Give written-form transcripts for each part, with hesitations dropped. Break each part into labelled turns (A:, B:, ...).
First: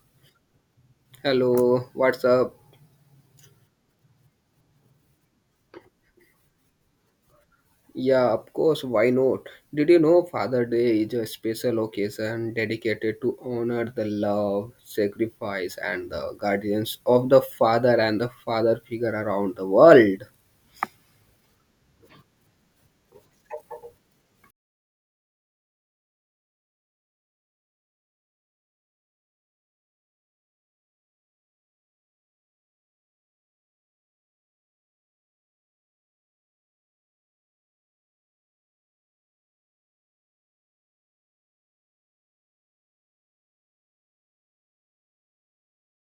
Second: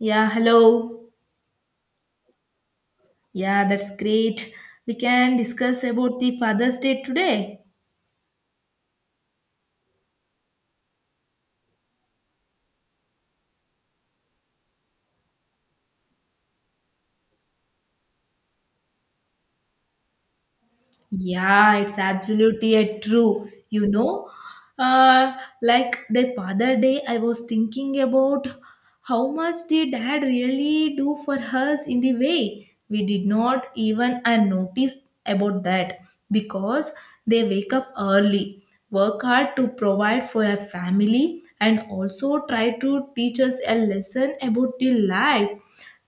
A: Yeah, hello.
B: Hello, what's up?
A: Yeah, that's great. We can discuss about the Father's Day today.
B: Yeah, of course, why not? Did you know Father Day is a special occasion dedicated to honor the love, sacrifice, and the guardians of the father and the father figure around the world?
A: Yeah, it's absolutely a true. Uh, like the Father Day, I was thinking about how much the dad really do for us in the way we did not even notice about that, because they wake up early, work hard to provide for a family, and also try to teach us a lesson about the life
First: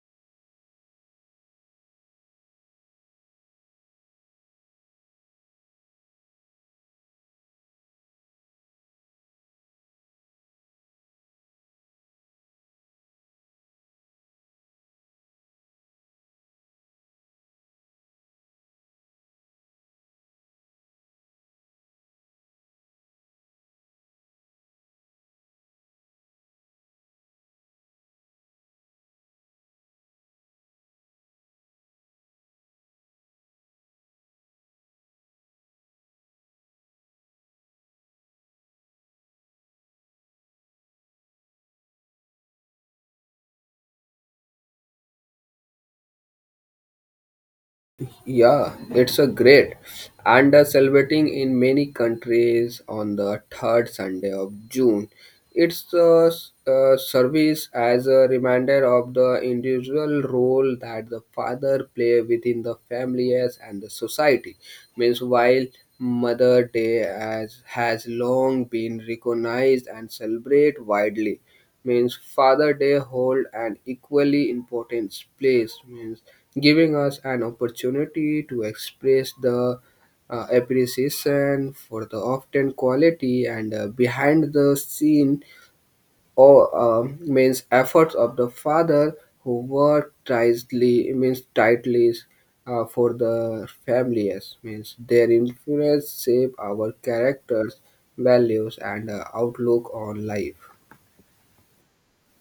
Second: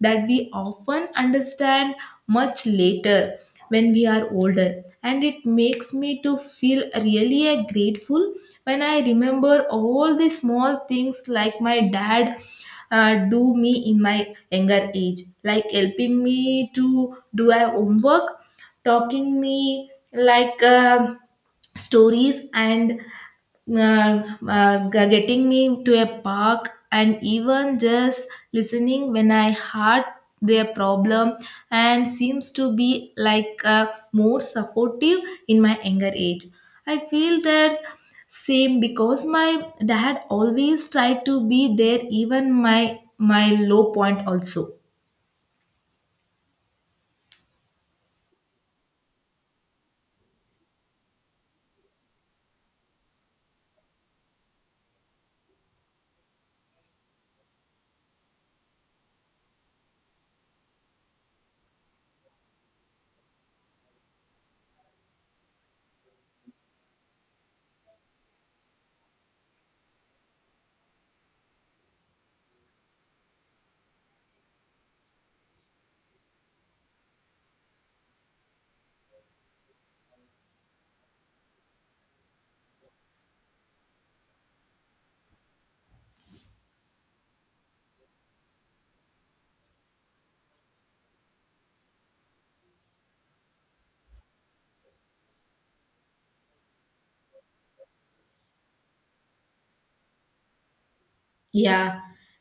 A: that we often understand much later when we are older. And it makes me to feel really grateful when I remember all the small things like my dad do me in my younger age, like helping me to do my homework, talking me like stories, and uh, getting me to a park, and even just listening when I heard their problem, and seems to be like more supportive in my younger age. I feel that same because my dad always tried to be there, even my low point also.
B: Yeah, it's a great and celebrating in many countries on the third Sunday of June. It's a a service as a reminder of the individual role that the father play within the families and the society. Means while Mother Day as has long been recognized and celebrated widely means Father Day hold an equally important place, means giving us an opportunity to express the appreciation for the often quality and behind the scene or means efforts of the father who work tightly means tightly for the families means their influence shape our characters values and outlook on life.
A: Yeah,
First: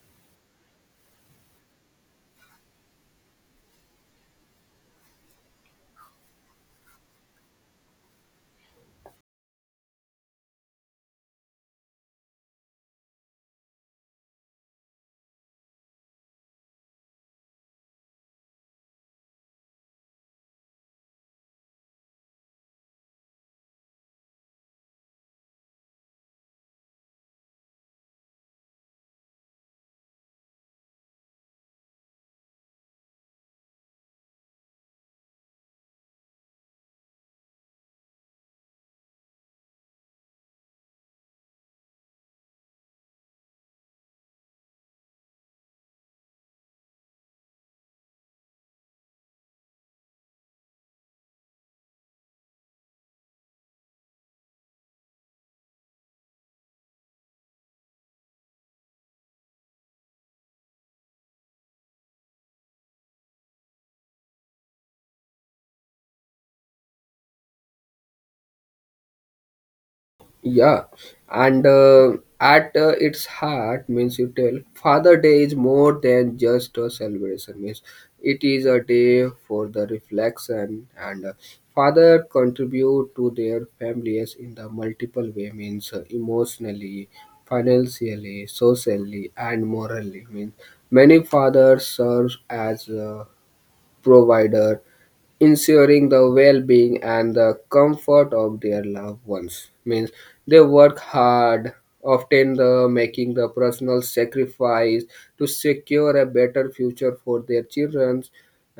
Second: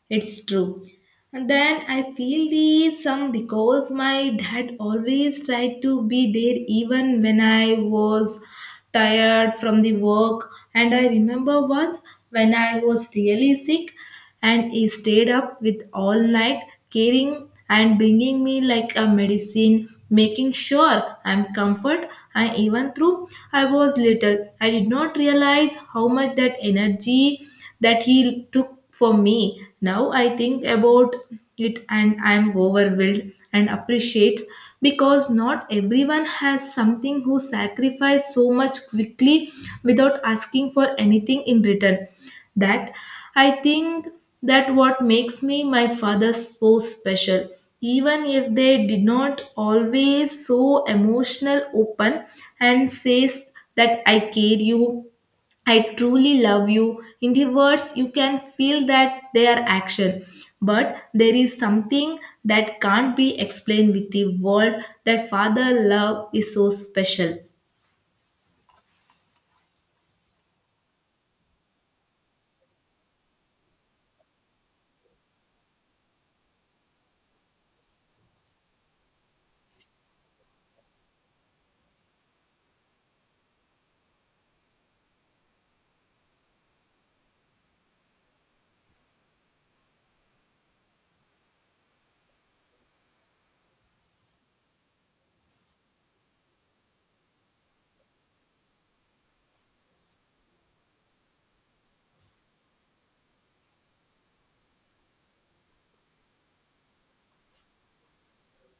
A: it's true. And then I feel the some because my dad always tried to be there, even when I was tired from the work. And I remember once when I was really sick, and he stayed up with all night, caring and bringing me like a medicine, making sure I'm comfort. And even though I was little, I did not realize how much that energy that he took for me. Now I think about it, and I am overwhelmed and appreciates, because not everyone has something who sacrifice so much quickly without asking for anything in return. That, I think, that what makes me my father so special. Even if they did not always so emotional open and says that I care you, I truly love you in the words, you can feel that their action. But there is something that can't be explained with the word, that father love is so special.
B: Yeah, and at its heart means you tell Father Day is more than just a celebration. Means it is a day for the reflection and father contribute to their families in the multiple way. Means emotionally, financially, socially, and morally. Means many fathers serve as provider, ensuring the well-being and the comfort of their loved ones. Means they work hard, often the making the personal sacrifice to secure a better future for their children.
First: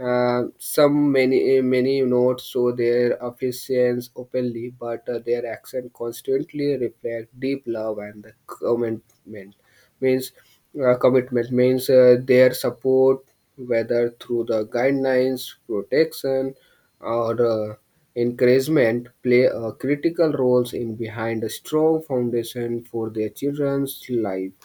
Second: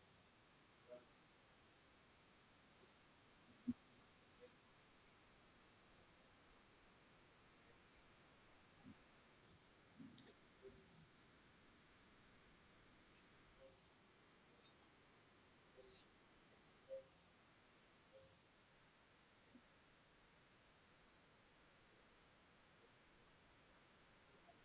B: Some many many not show their affections openly, but their actions constantly reflect deep love and the means commitment means their support whether through the guidelines protection or encouragement play a critical roles in behind a strong foundation for their children's life.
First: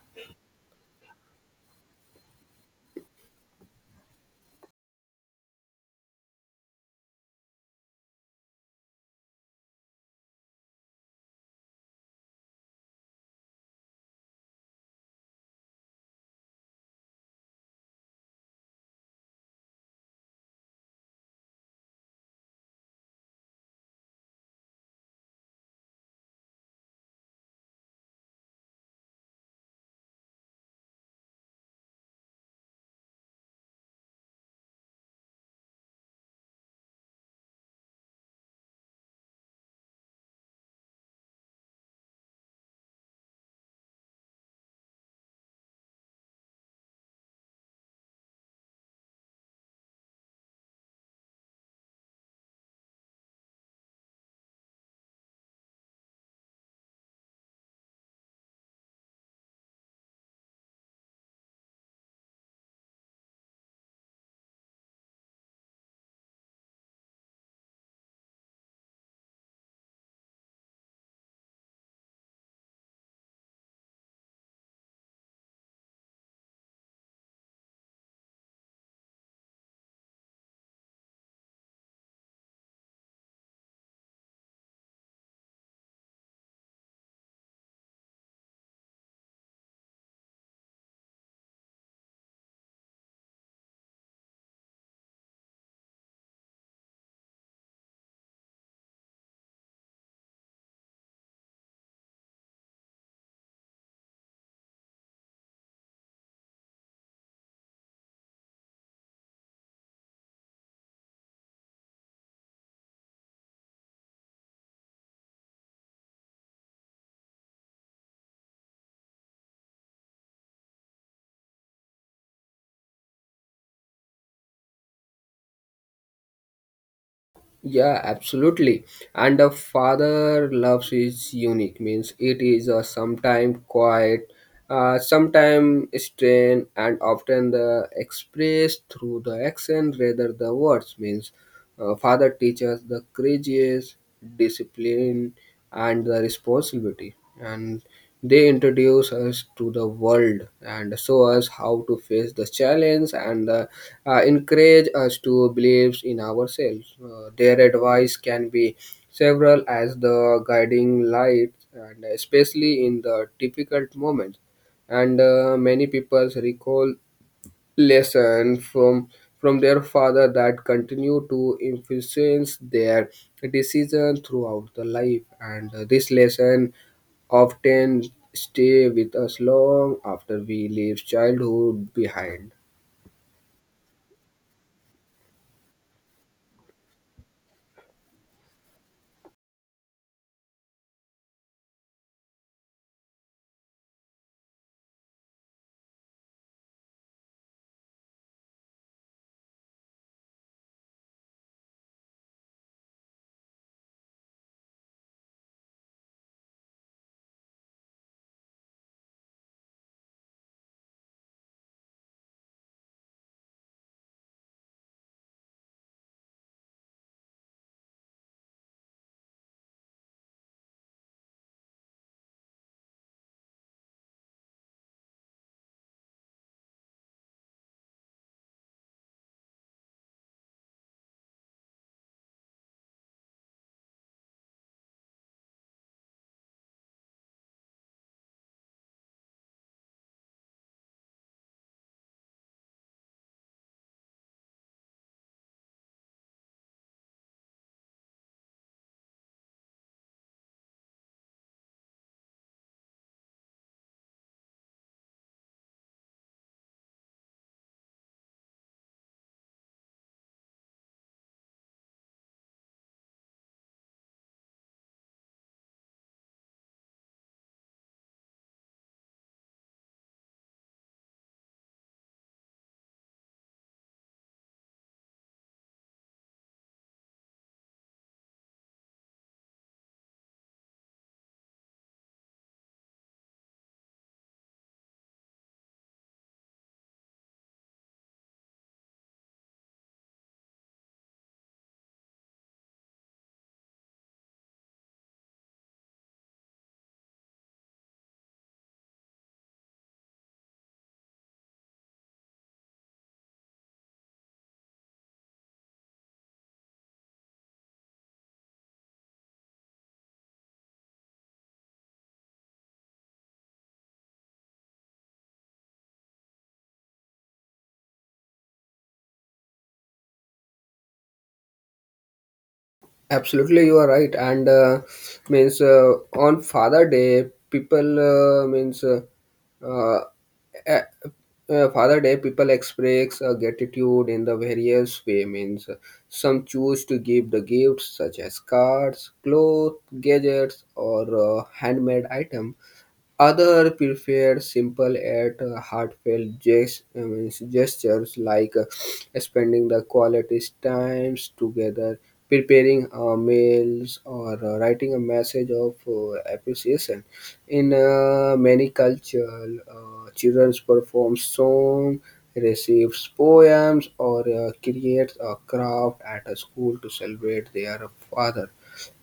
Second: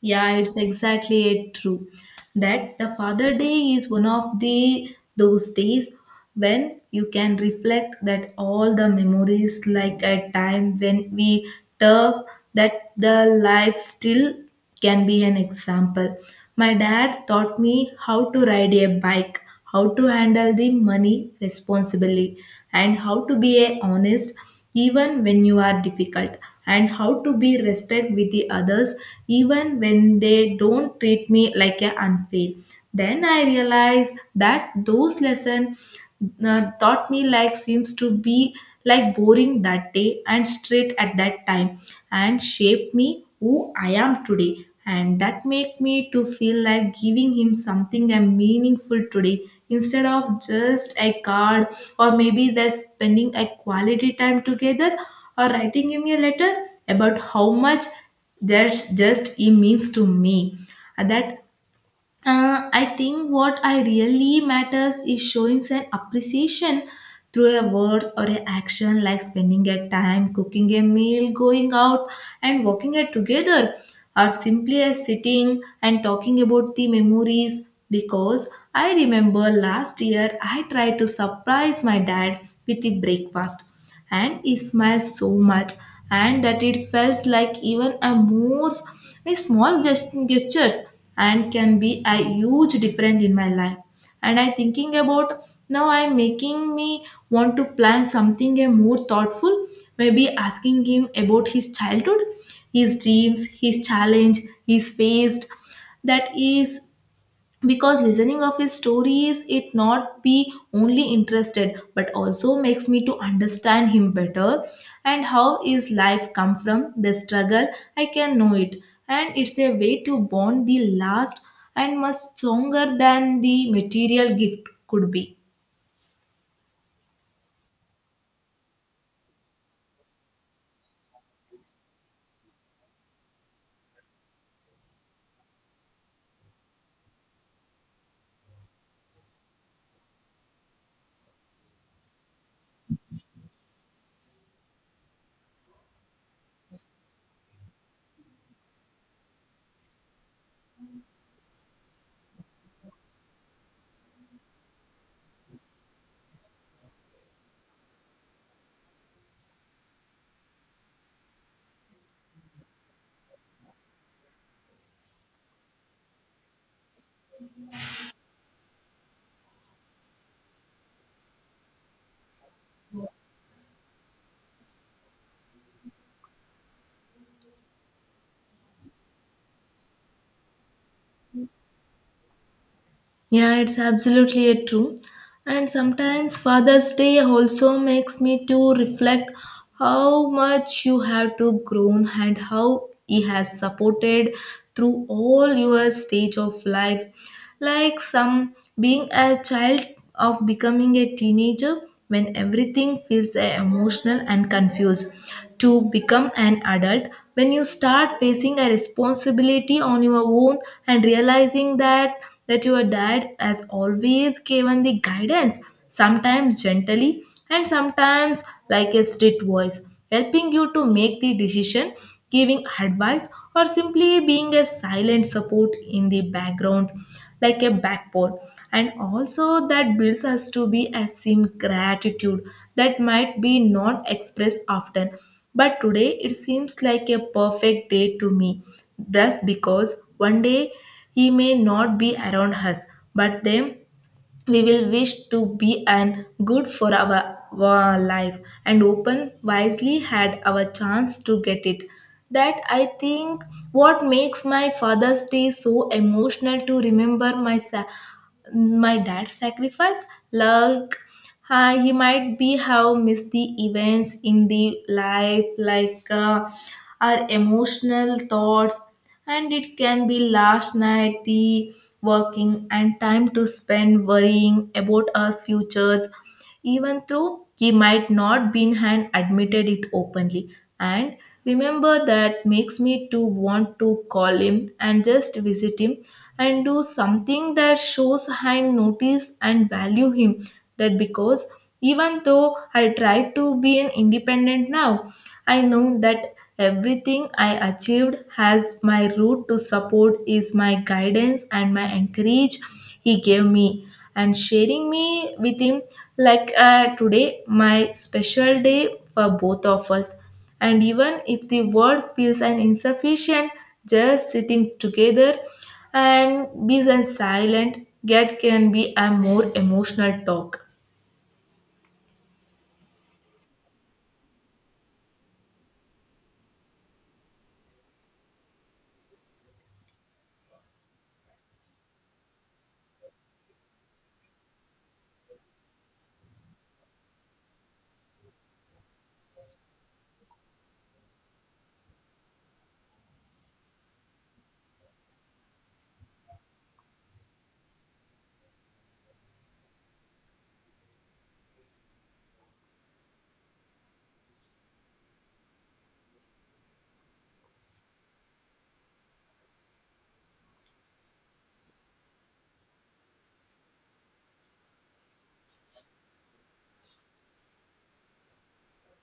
A: Yeah, it's exactly it true that the Father Day is one of the those days when you can reflect that all the memories, like a time when we tough that the life still can be an example. My dad taught me how to ride a bike, how to handle the money responsibly, and how to be a honest even when you are difficult, and how to be respect with the others even when they don't treat me like a unfair. Then I realized that those lesson taught me like seems to be like boring that day and straight at that time, and shaped me who I am today. And that make me to feel like giving him something and meaningful today, instead of just a card, or maybe they're spending a quality time together, or writing him a letter about how much that just he means to me. That I think what I really matters is showing an appreciation through a words or a action, like spending a time cooking a meal, going out and walking it together, or simply a sitting and talking about the memories. Because I remember last year I tried to surprise my dad with the breakfast, and he smiled so much. And that it felt like even a most a small gestures and can be a huge difference in my life. And I thinking about now I'm making me want to plan something a more thoughtful, maybe asking him about his childhood, his dreams, his challenge, his faced. That is, because listening of his stories it not be only interested but also makes me to understand him better, and how his life come from the struggle I can know it. And it's a way to bond the last and much stronger than the material gift could be.
B: Yeah, absolutely. And a father loves is unique means it is a sometime quiet, sometime strained, and often the expressed through the action rather the words means father teaches the courageous, discipline, and the responsibility. And they introduce us to the world and show us how to face the challenge and encourage us to believe in ourselves. Their advice can be several as the guiding light, and especially in the difficult moments. And many people recall lesson from their father that continue to influence their decision throughout the life and this lesson often stay with us long after we leave childhood behind.
A: Yeah, it's absolutely a true. And sometimes Father's Day also makes me to reflect how much you have to grown and how he has supported through all your stage of life. Like some being a child of becoming a teenager when everything feels emotional and confused, to become an adult when you start facing a responsibility on your own, and realizing that your dad has always given the guidance, sometimes gently and sometimes like a strict voice, helping you to make the decision, giving advice, or simply being a silent support in the background like a backbone. And also that builds us to be a sim gratitude that might be not expressed often, but today it seems like a perfect day to me. Thus, because one day he may not be around us, but then we will wish to be and good for our life and open wisely had our chance to get it. That, I think, what makes my Father's Day so emotional, to remember my my dad's sacrifice, like he might be have missed the events in the life, like our emotional thoughts, and it can be last night the working and time to spend worrying about our futures, even though he might not been had admitted it openly. And remember that makes me to want to call him and just visit him and do something that shows I notice and value him. That because even though I try to be an independent now, I know that everything I achieved has my root to support is my guidance and my encourage he gave me, and sharing me with him like today my special day for both of us. And even if the world feels an insufficient, just sitting together and be silent yet can be a more emotional talk.
B: Absolutely, you are right. And means on Father Day, people means uh, uh, Father Day, people express gratitude in the various way. Means some choose to give the gifts such as cards, clothes, gadgets, or handmade item. Others prefer simple yet heartfelt gestures like spending the quality times together, preparing meals, or writing a message of appreciation. In many cultures, children perform songs, receive poems, or create a craft at a school to celebrate their father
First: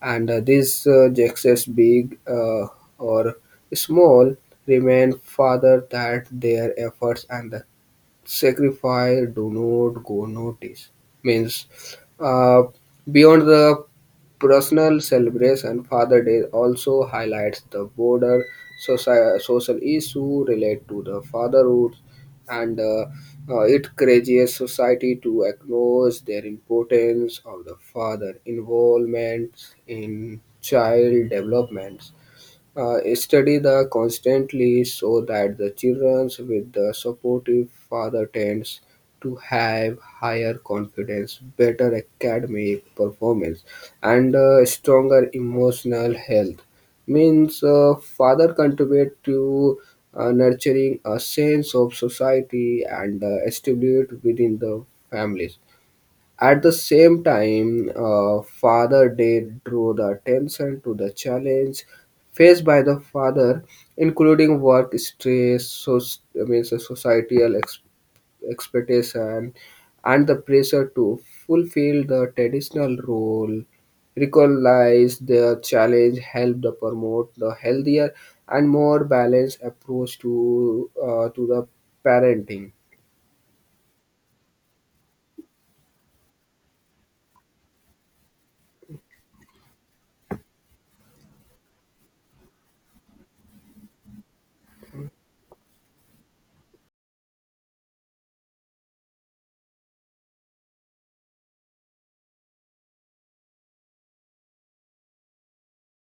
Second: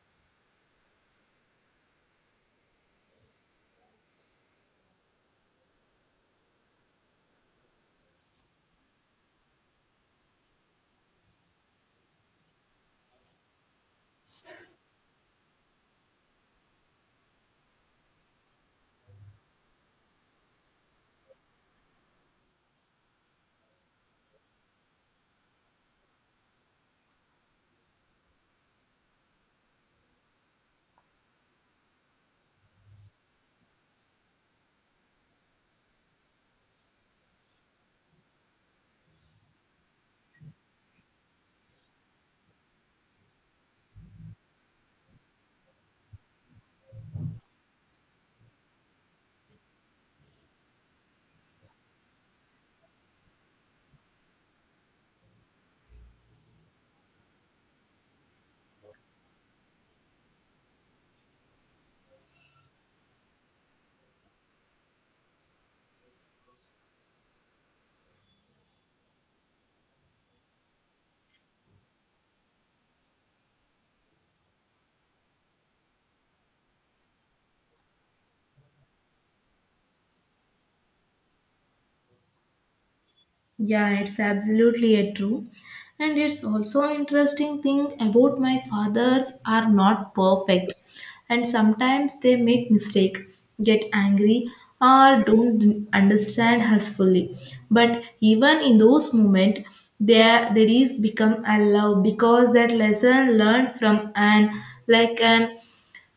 B: and this gestures big. Or small, remind fathers that their efforts and the sacrifice do not go noticed. Means, uh, beyond the personal celebration, Father Day also highlights the broader social issue related to the fatherhood, and it courageous society to acknowledge their importance of the father involvement in child development. Uh, study the constantly so that the children with the supportive father tends to have higher confidence better academic performance and stronger emotional health means father contribute to nurturing a sense of society and stability within the families at the same time. Uh, Father Day drew the attention to the challenge faced by the father, including work stress, so societal expectation, and the pressure to fulfill the traditional role. Recognize the challenge, help the promote the healthier and more balanced approach to the parenting.
A: Yeah, it's absolutely a true. And it's also interesting thing about my fathers are not perfect, and sometimes they make mistake, get angry, or don't understand us fully. But even in those moments, there is become a love, because that lesson learned from an like an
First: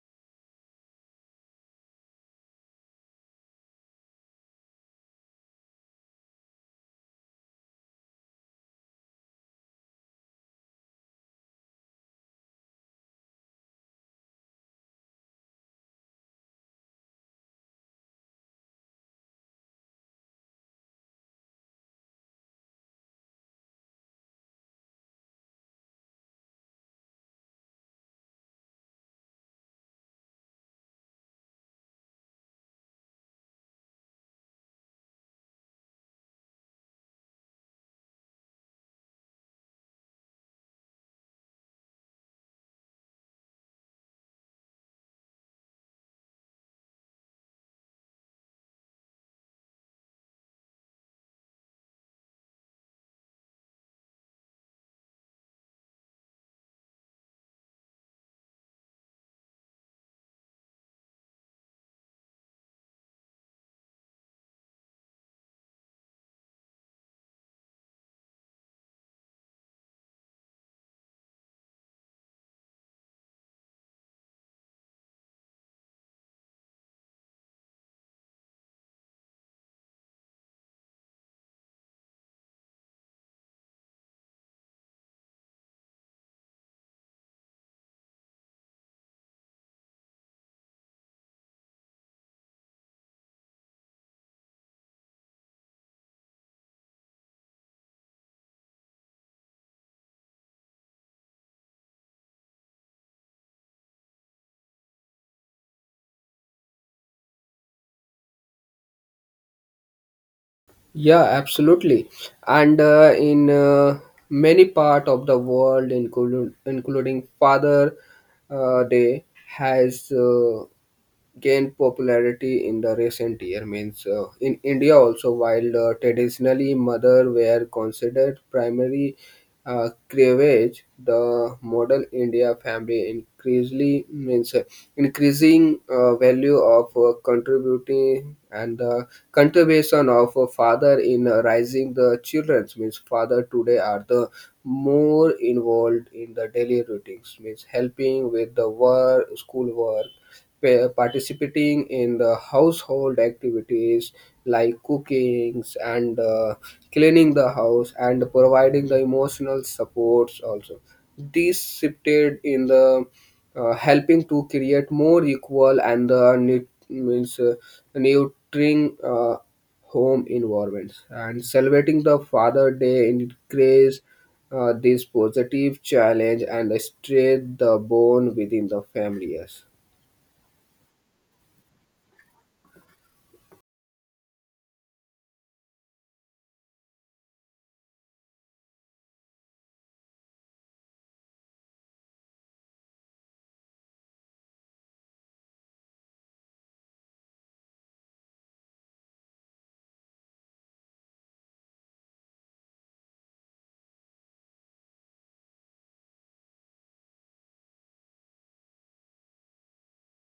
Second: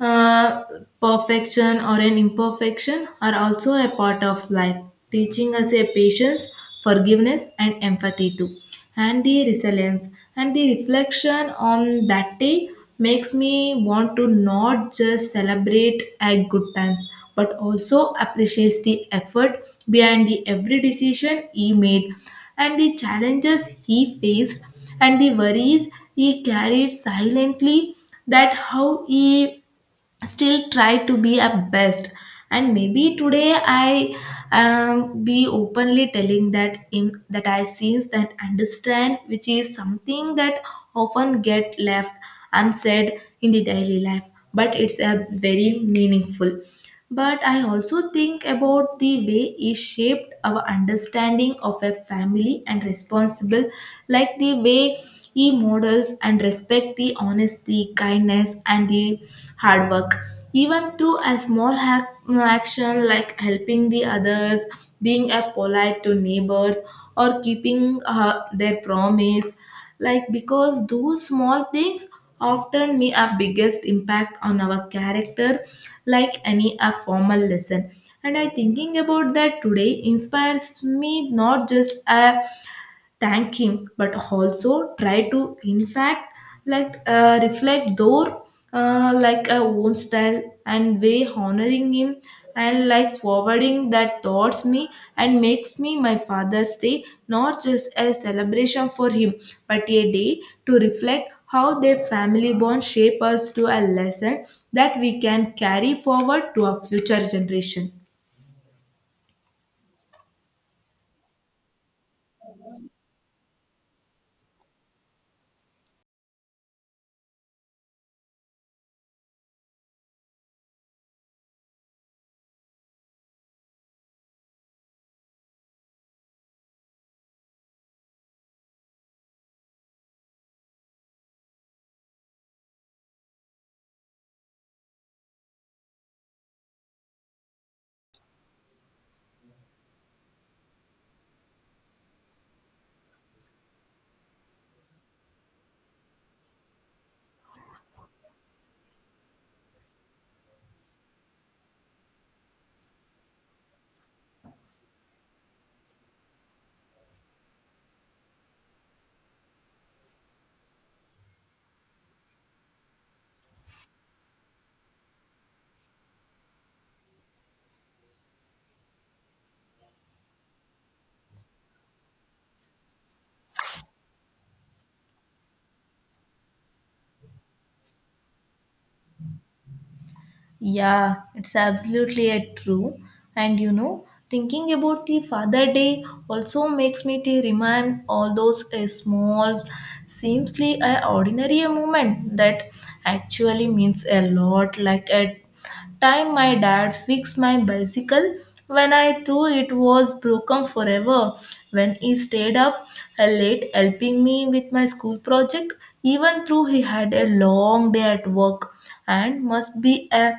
A: uh, perfection or an imperfection are also a part of life, teaching us a patience, forgiveness, and empathy too, and the resilience. And the reflection on that day makes me want to not just celebrate a good times, but also appreciate the effort behind the every decision he made, and the challenges he faced, and the worries he carried silently. That how he still try to be at best. And maybe today I be openly telling that in that I sense and understand, which is something that often get left unsaid in the daily life, but it's a very meaningful. But I also think about the way it shaped our understanding of a family and responsible, like the way he models and respect the honesty, kindness, and the hard work. Even through a small hack, action like helping the others, being a polite to neighbors, or keeping their promise, like because those small things often make our biggest impact on our character, like any a formal lesson. And I thinking about that today inspires me not just a thank him, but also try to in fact like reflect their like a own style and way honoring him, and like forwarding that towards me. And makes me my father's day not just a celebration for him, but a day to reflect how their family bond shape us to a lesson that we can carry forward to our future generation.
B: Yeah, absolutely. And in many part of the world, including Father Day, has gained popularity in the recent year. Means in India also, while traditionally mother were considered primary cleavage, the model India family increasingly means increasing value of contributing and the contribution of a father in raising the children means father today are the more involved in the daily routines means helping with the work school work participating in the household activities like cooking and cleaning the house and providing the emotional supports also this shifted in the helping to create more equal and the means nurturing home environments and celebrating the father day increase this positive challenge and strengthen the bond within the families.
A: Yeah, it's absolutely a true. And thinking about the Father Day also makes me to remind all those small, seemsly ordinary moment that actually means a lot. Like a time my dad fixed my bicycle when I threw it was broken forever. When he stayed up late helping me with my school project, even though he had a long day at work and must be a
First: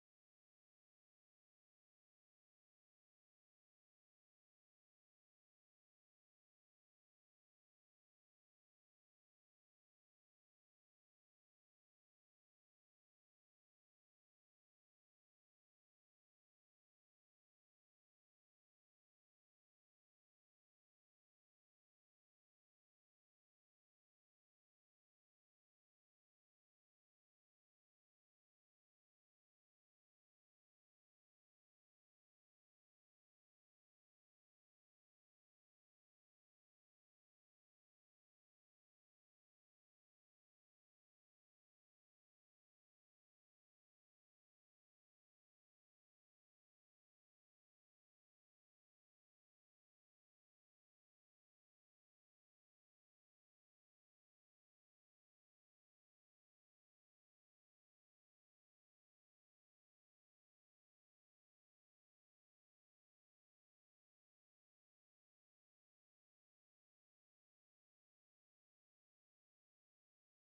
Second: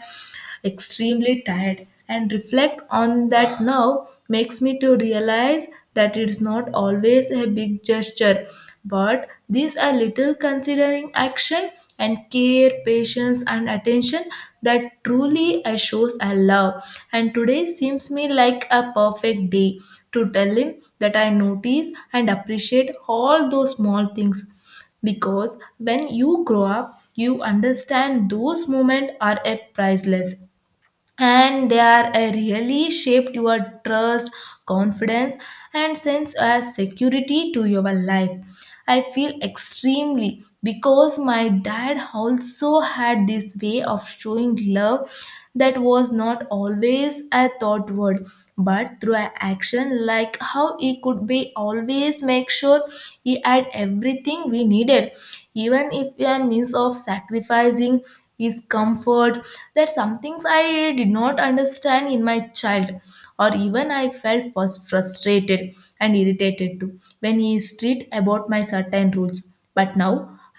A: extremely tired. And reflect on that now makes me to realize that it's not always a big gesture, but these are little considering action and care, patience and attention that truly shows I love. And today seems me like a perfect day to tell him that I notice and appreciate all those small things, because when you grow up you understand those moments are a priceless, and they are really shaped your trust, confidence, and sense of security to your life. I feel extremely because my dad also had this way of showing love that was not always a thought word, but through an action like how he could be always make sure he had everything we needed, even if a means of sacrificing his comfort. That some things I did not understand in my child, or even I felt was frustrated and irritated too when he is strict about my certain rules. But now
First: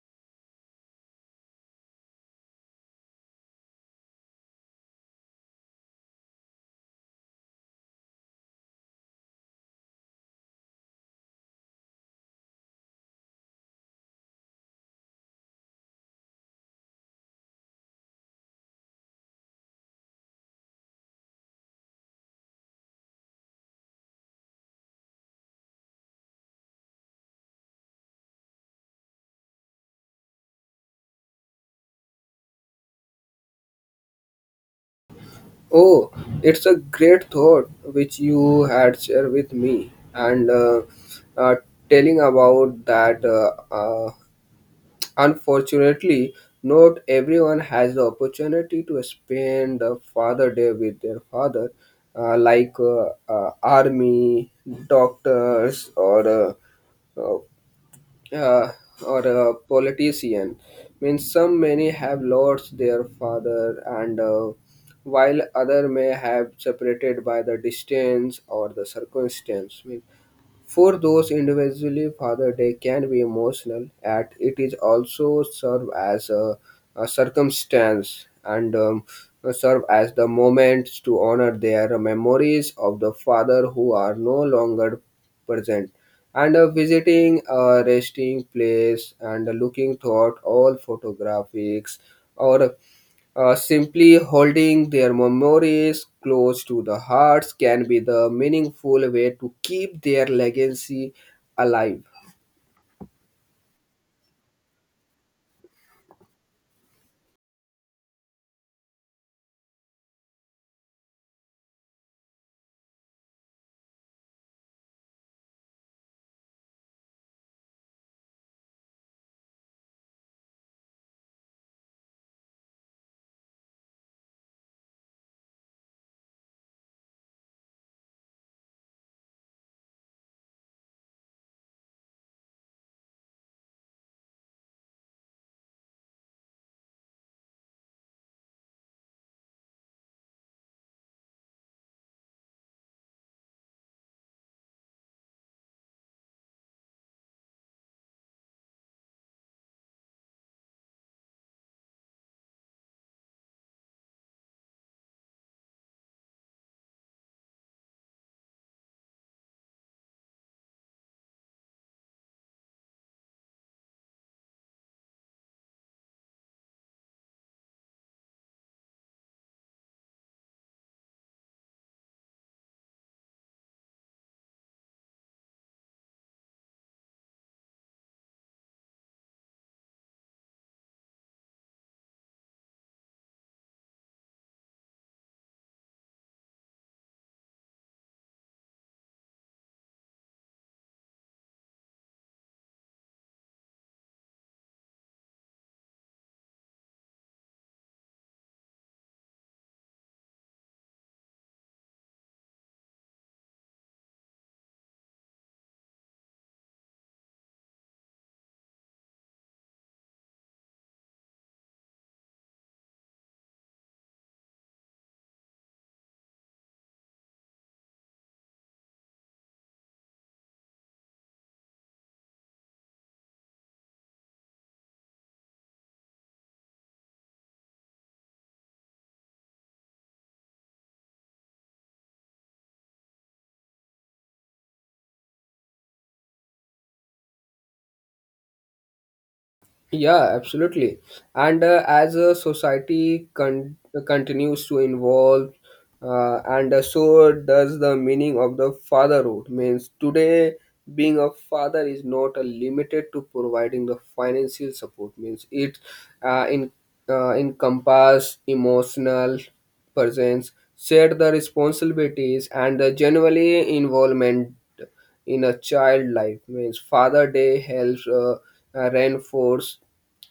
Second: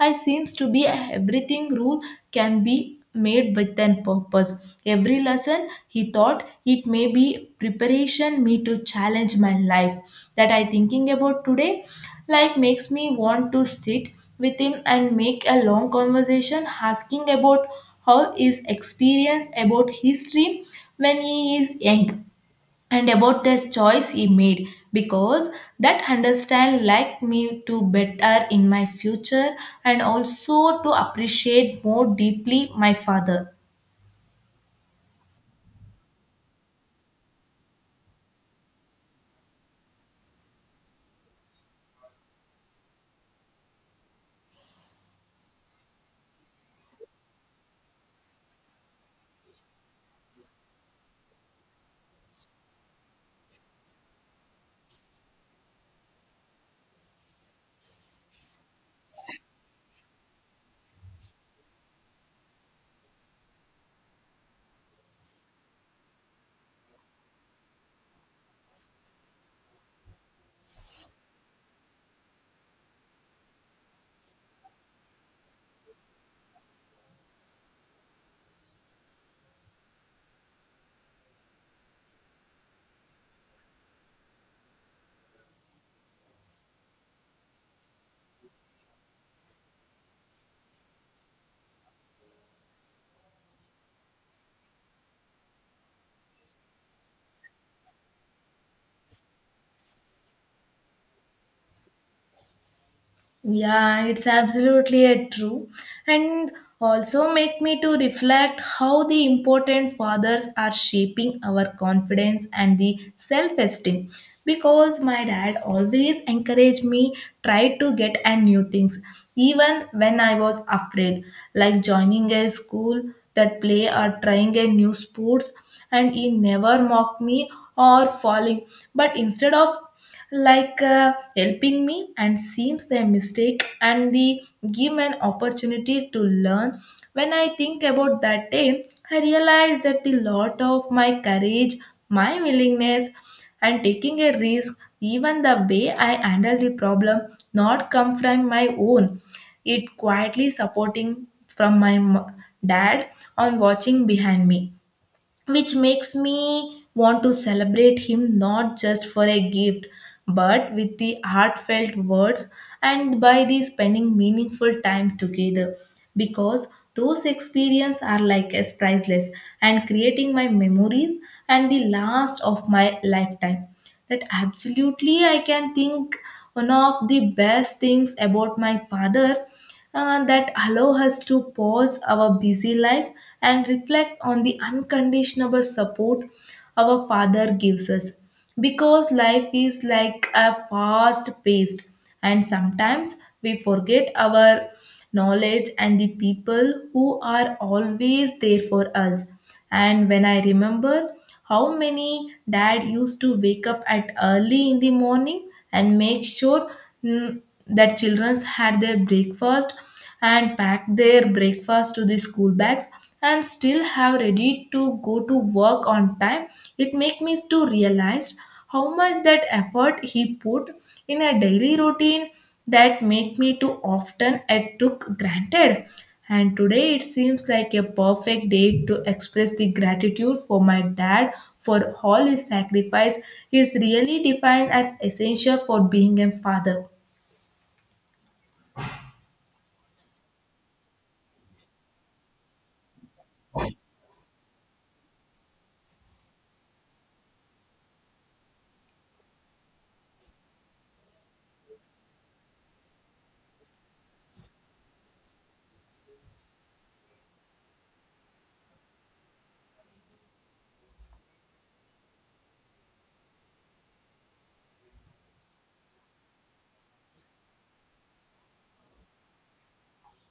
A: I seems to be everything rule can be made with an purpose. Every lesson he thought it may be preparation me to challenge my life. That I thinking about today, like makes me want to sit with him and make a long conversation asking about how his experience about history when he is young and about this choice he made because that understand like me to better in my future and also to appreciate more deeply my father.
B: Oh, it's a great thought which you had shared with me, and uh, telling about that. Unfortunately, not everyone has the opportunity to spend the Father Day with their father, like army, doctors, uh, uh, or a politician means some many have lost their father and while other may have separated by the distance or the circumstance. Means for those individually Father Day can be emotional, and it is also serve as a circumstance and serve as the moments to honor their memories of the father who are no longer present. And visiting a resting place and looking toward all photographics or simply holding their memories close to the hearts can be the meaningful way to keep their legacy alive.
A: Yeah, it's absolutely a true. And also make me to reflect how the important fathers are shaping our confidence and the self-esteem. Because my dad always encouraged me try to get and new things, even when I was afraid, like joining a school that play or trying a new sports. And he never mocked me or falling, but instead of helping me and seems their mistake and the give an opportunity to learn when I think about that day I realize that the lot of my courage my willingness and taking a risk even the way I handle the problem not come from my own it quietly supporting from dad on watching behind me, which makes me want to celebrate him not just for a gift but with the heartfelt words and by the spending meaningful time together because those experiences are like as priceless and creating my memories and the last of my lifetime that absolutely I can think one of the best things about my father, that allow us to pause our busy life and reflect on the unconditional support our father gives us because life is like a fast paced and sometimes we forget our knowledge and the people who are always there for us. And when I remember how many dad used to wake up at early in the morning and make sure mm, that children had their breakfast and packed their breakfast to the school bags and still have ready to go to work on time, it make me to realize how much that effort he put in a daily routine that make me too often I took granted. And today it seems like a perfect day to express the gratitude for my dad for all his sacrifice. He's really defined as essential for being a father.
B: Yeah, absolutely. And as a society continues to evolve, and so does the meaning of the fatherhood. Means today, being a father is not limited to providing the financial support. Means it in encompass emotional presence, shared the responsibilities, and the generally involvement in a child life means father day helps reinforce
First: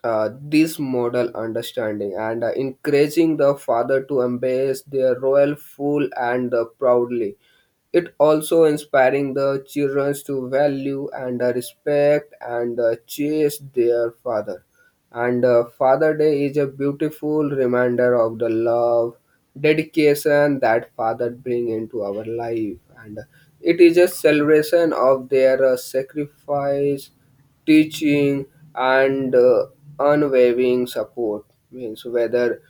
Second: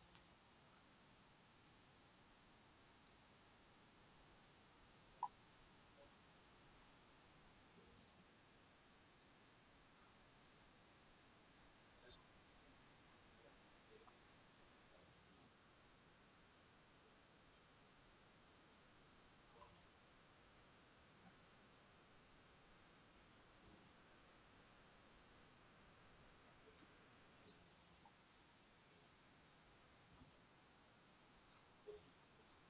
B: this model understanding and encouraging the father to embrace their role full and proudly it also inspiring the children to value and respect and chase their father and Father Day is a beautiful reminder of the love, dedication that Father bring into our life. And it is a celebration of their sacrifice, teaching, and unwavering support. Means whether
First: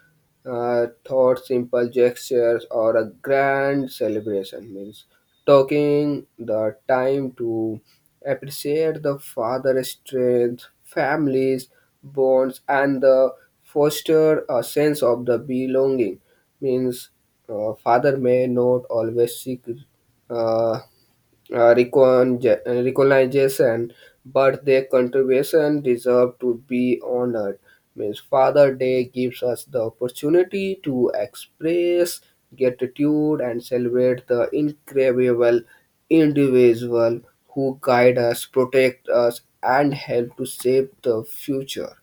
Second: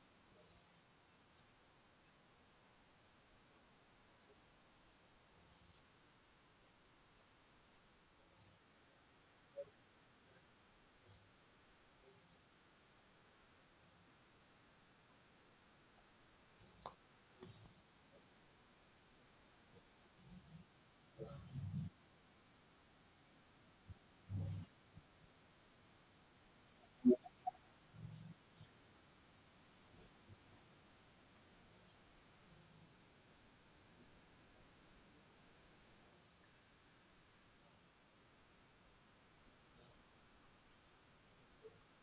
B: thought simple gestures or a grand celebration means taking the time to appreciate the father's strength families bonds and the foster a sense of the belonging means father may not always seek uh, uh, recon- recognition, but their contribution deserve to be honored. Means Father Day gives us the opportunity to express gratitude and celebrate the incredible individual who guide us, protect us, and help to shape the future.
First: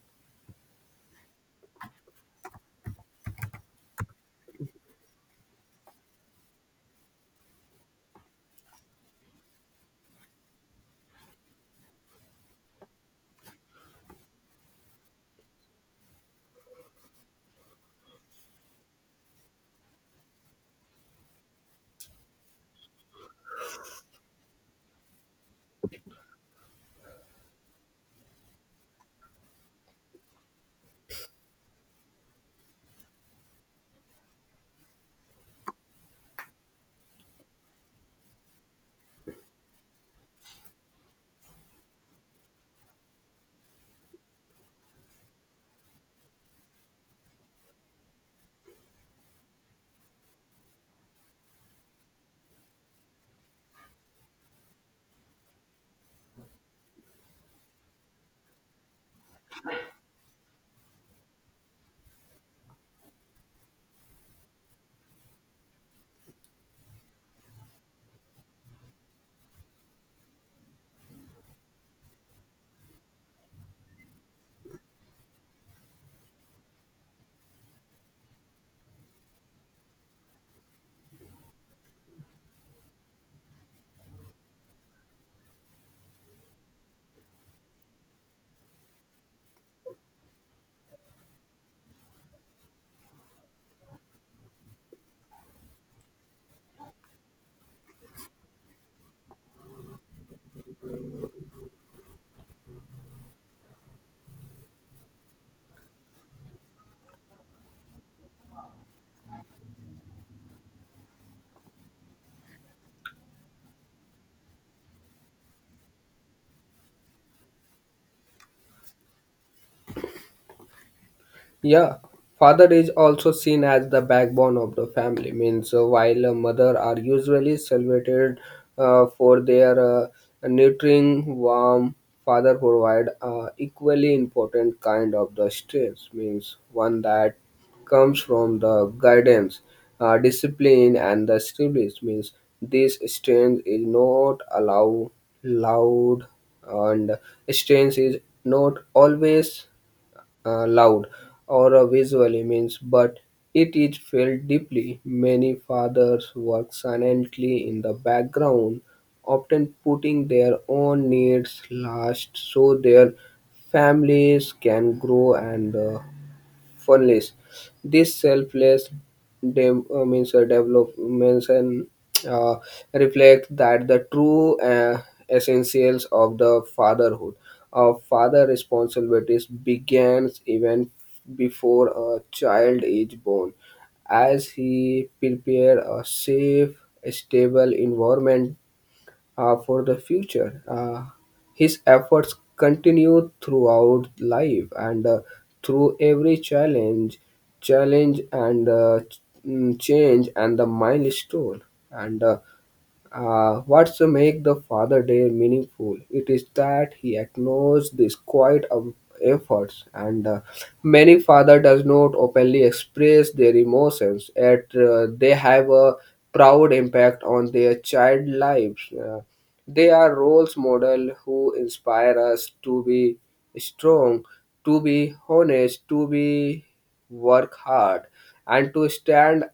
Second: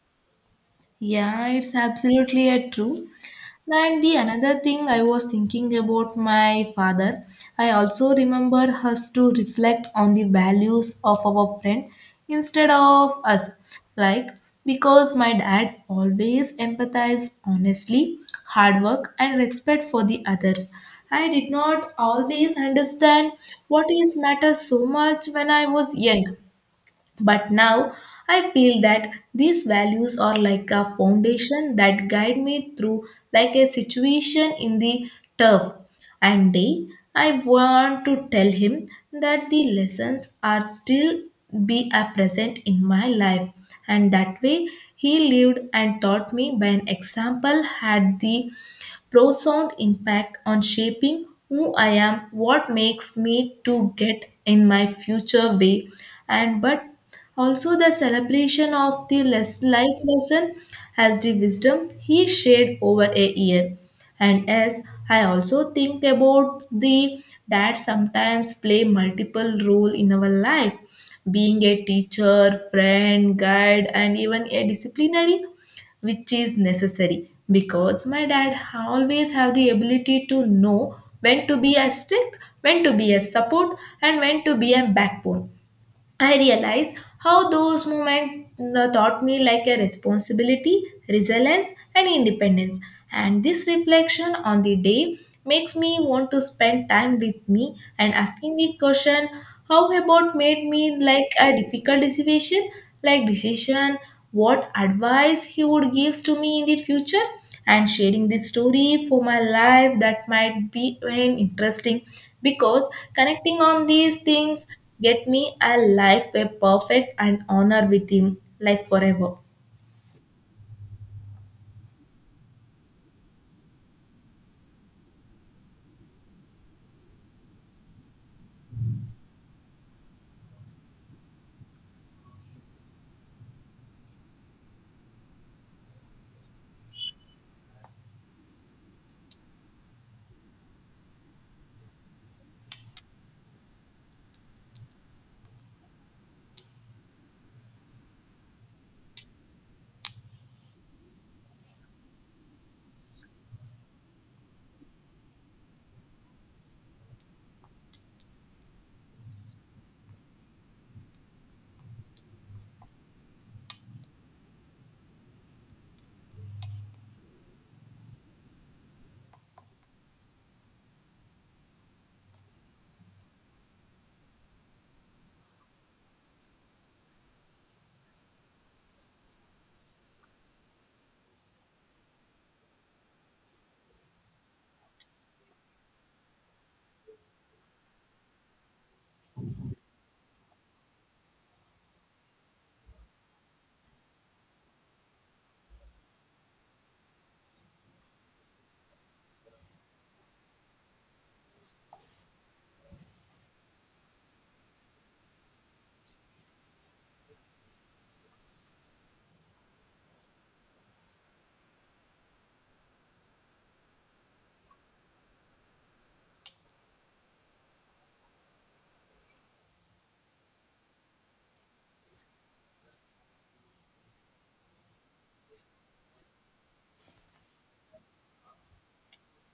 A: Yeah, it's absolutely a true. And the another thing I was thinking about my father, I also remember us to reflect on the values of our friend instead of us. Like because my dad always empathized honestly, hard work and respect for the others. I did not always understand what is matters so much when I was young. But now I feel that these values are like a foundation that guide me through like a situation in the turf. And day I want to tell him that the lessons are still be a present in my life and that way he lived and taught me by an example had the profound impact on shaping who I am, what makes me to get in my future way, and but also the celebration of the less life lesson as the wisdom he shared over a year. And as I also think about the that sometimes play multiple role in our life, being a teacher, friend, guide, and even a disciplinary which is necessary because my dad always have the ability to know when to be a strict when to be a support and when to be a backbone. I realize how those moments taught me like a responsibility, resilience, and independence. And this reflection on the day makes me want to spend time with me and asking the question how about made me like a difficult decision, like decision, what advice he would give to me in the future and sharing this story for my life that might be an interesting because connecting on these things get me a life where perfect and honor with him like forever.
B: Yeah, father is also seen as the backbone of the family. Means while a mother are usually celebrated for their nurturing, warm father provide equally important kind of the stress. Means one that comes from the guidance, discipline, and the stability. Means this strength is not allow loud and strength is not always loud or a visual image, but it is felt deeply. Many fathers work silently in the background, often putting their own needs last so their families can grow and funnels. This selfless means developments and uh, reflect that the true essentials of the fatherhood. Of father responsibilities begins even before a child is born as he prepare a safe, stable environment for the future. His efforts continued throughout life and through every challenge, challenge and ch- mm, change and the milestone. And what's make the Father Day meaningful? It is that he acknowledges this quiet efforts, and many father does not openly express their emotions, yet they have a proud impact on their child lives. They are roles model who inspire us to be strong, to be honest, to be work hard, and to stand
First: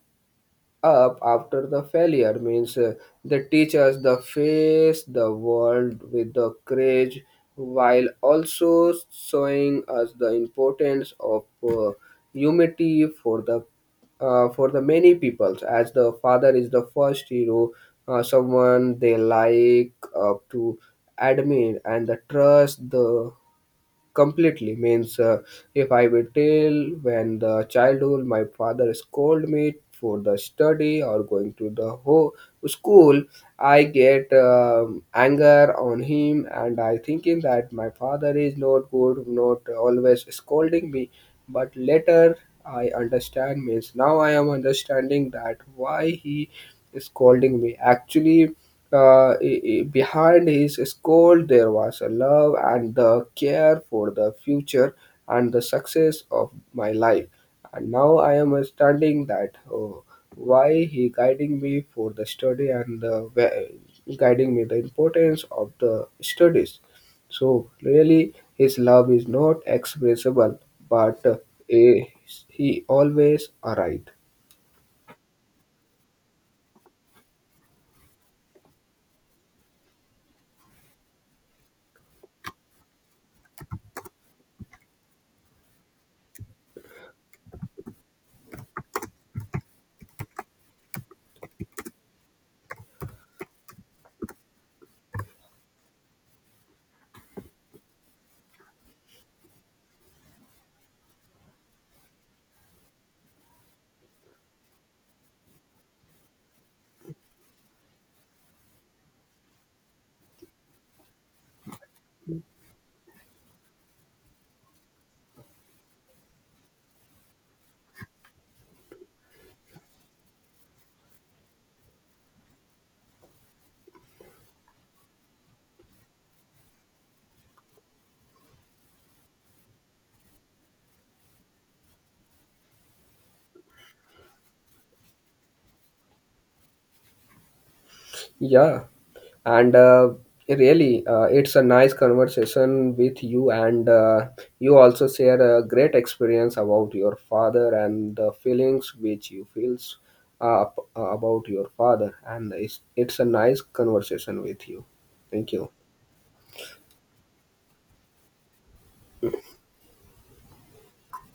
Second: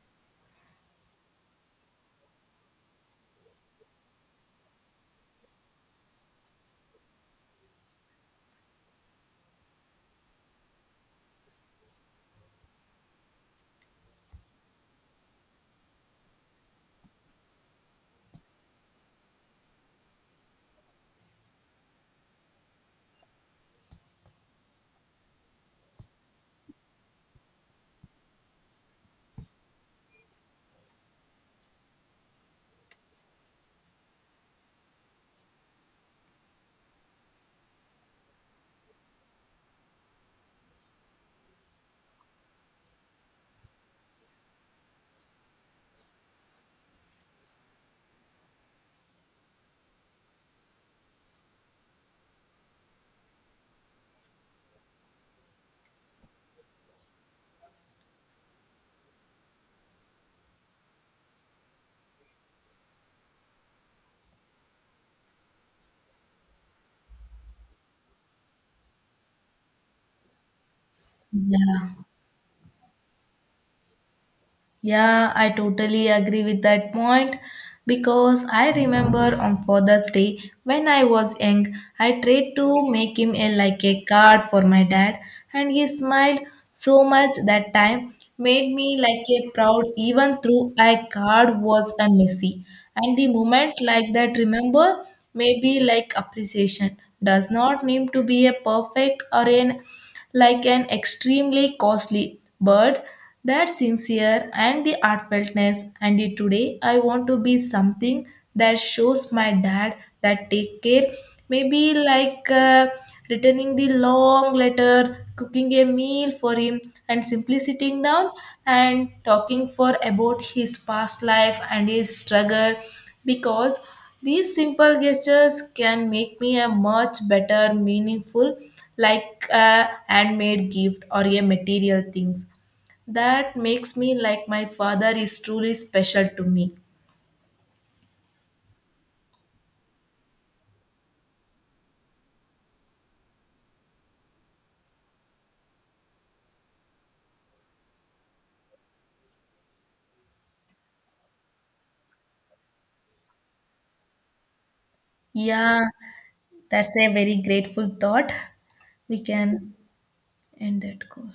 B: up after the failure means they teach us the face the world with the courage while also showing us the importance of humility for the many peoples as the father is the first hero someone they like up to admin and the trust the completely means if I will tell when the childhood my father scold me for the study or going to the school I get anger on him and I thinking that my father is not good not always scolding me but later I understand means now I am understanding that why he is scolding me. Actually, behind his scold there was a love and the care for the future and the success of my life. And now I am understanding that oh, why he guiding me for the study and the guiding me the importance of the studies. So really, his love is not expressible, but
A: Yeah.
B: eh, he always arrived.
A: Yeah, I totally agree with that point because I remember on Father's Day when I was young, I tried to make him a, like a card for my dad, and he smiled so much that time made me like a proud even though I card was a messy. And the moment like that, remember, maybe like appreciation does not need to be a perfect or an like an extremely costly but that sincere and the heartfeltness and the today I want to be something that shows my dad that take care, maybe like returning the long letter cooking a meal for him and simply sitting down and talking for about his past life and his struggle because these simple gestures can make me a much better meaningful like a handmade gift or a material things that makes me like my father is truly special to me.
B: Yeah, and it's a nice conversation with you, and you also share a great experience about your father and the feelings which you feels about your father, and it's a nice conversation with you. Thank you.
A: Yeah, that's a very grateful thought. We can end that call.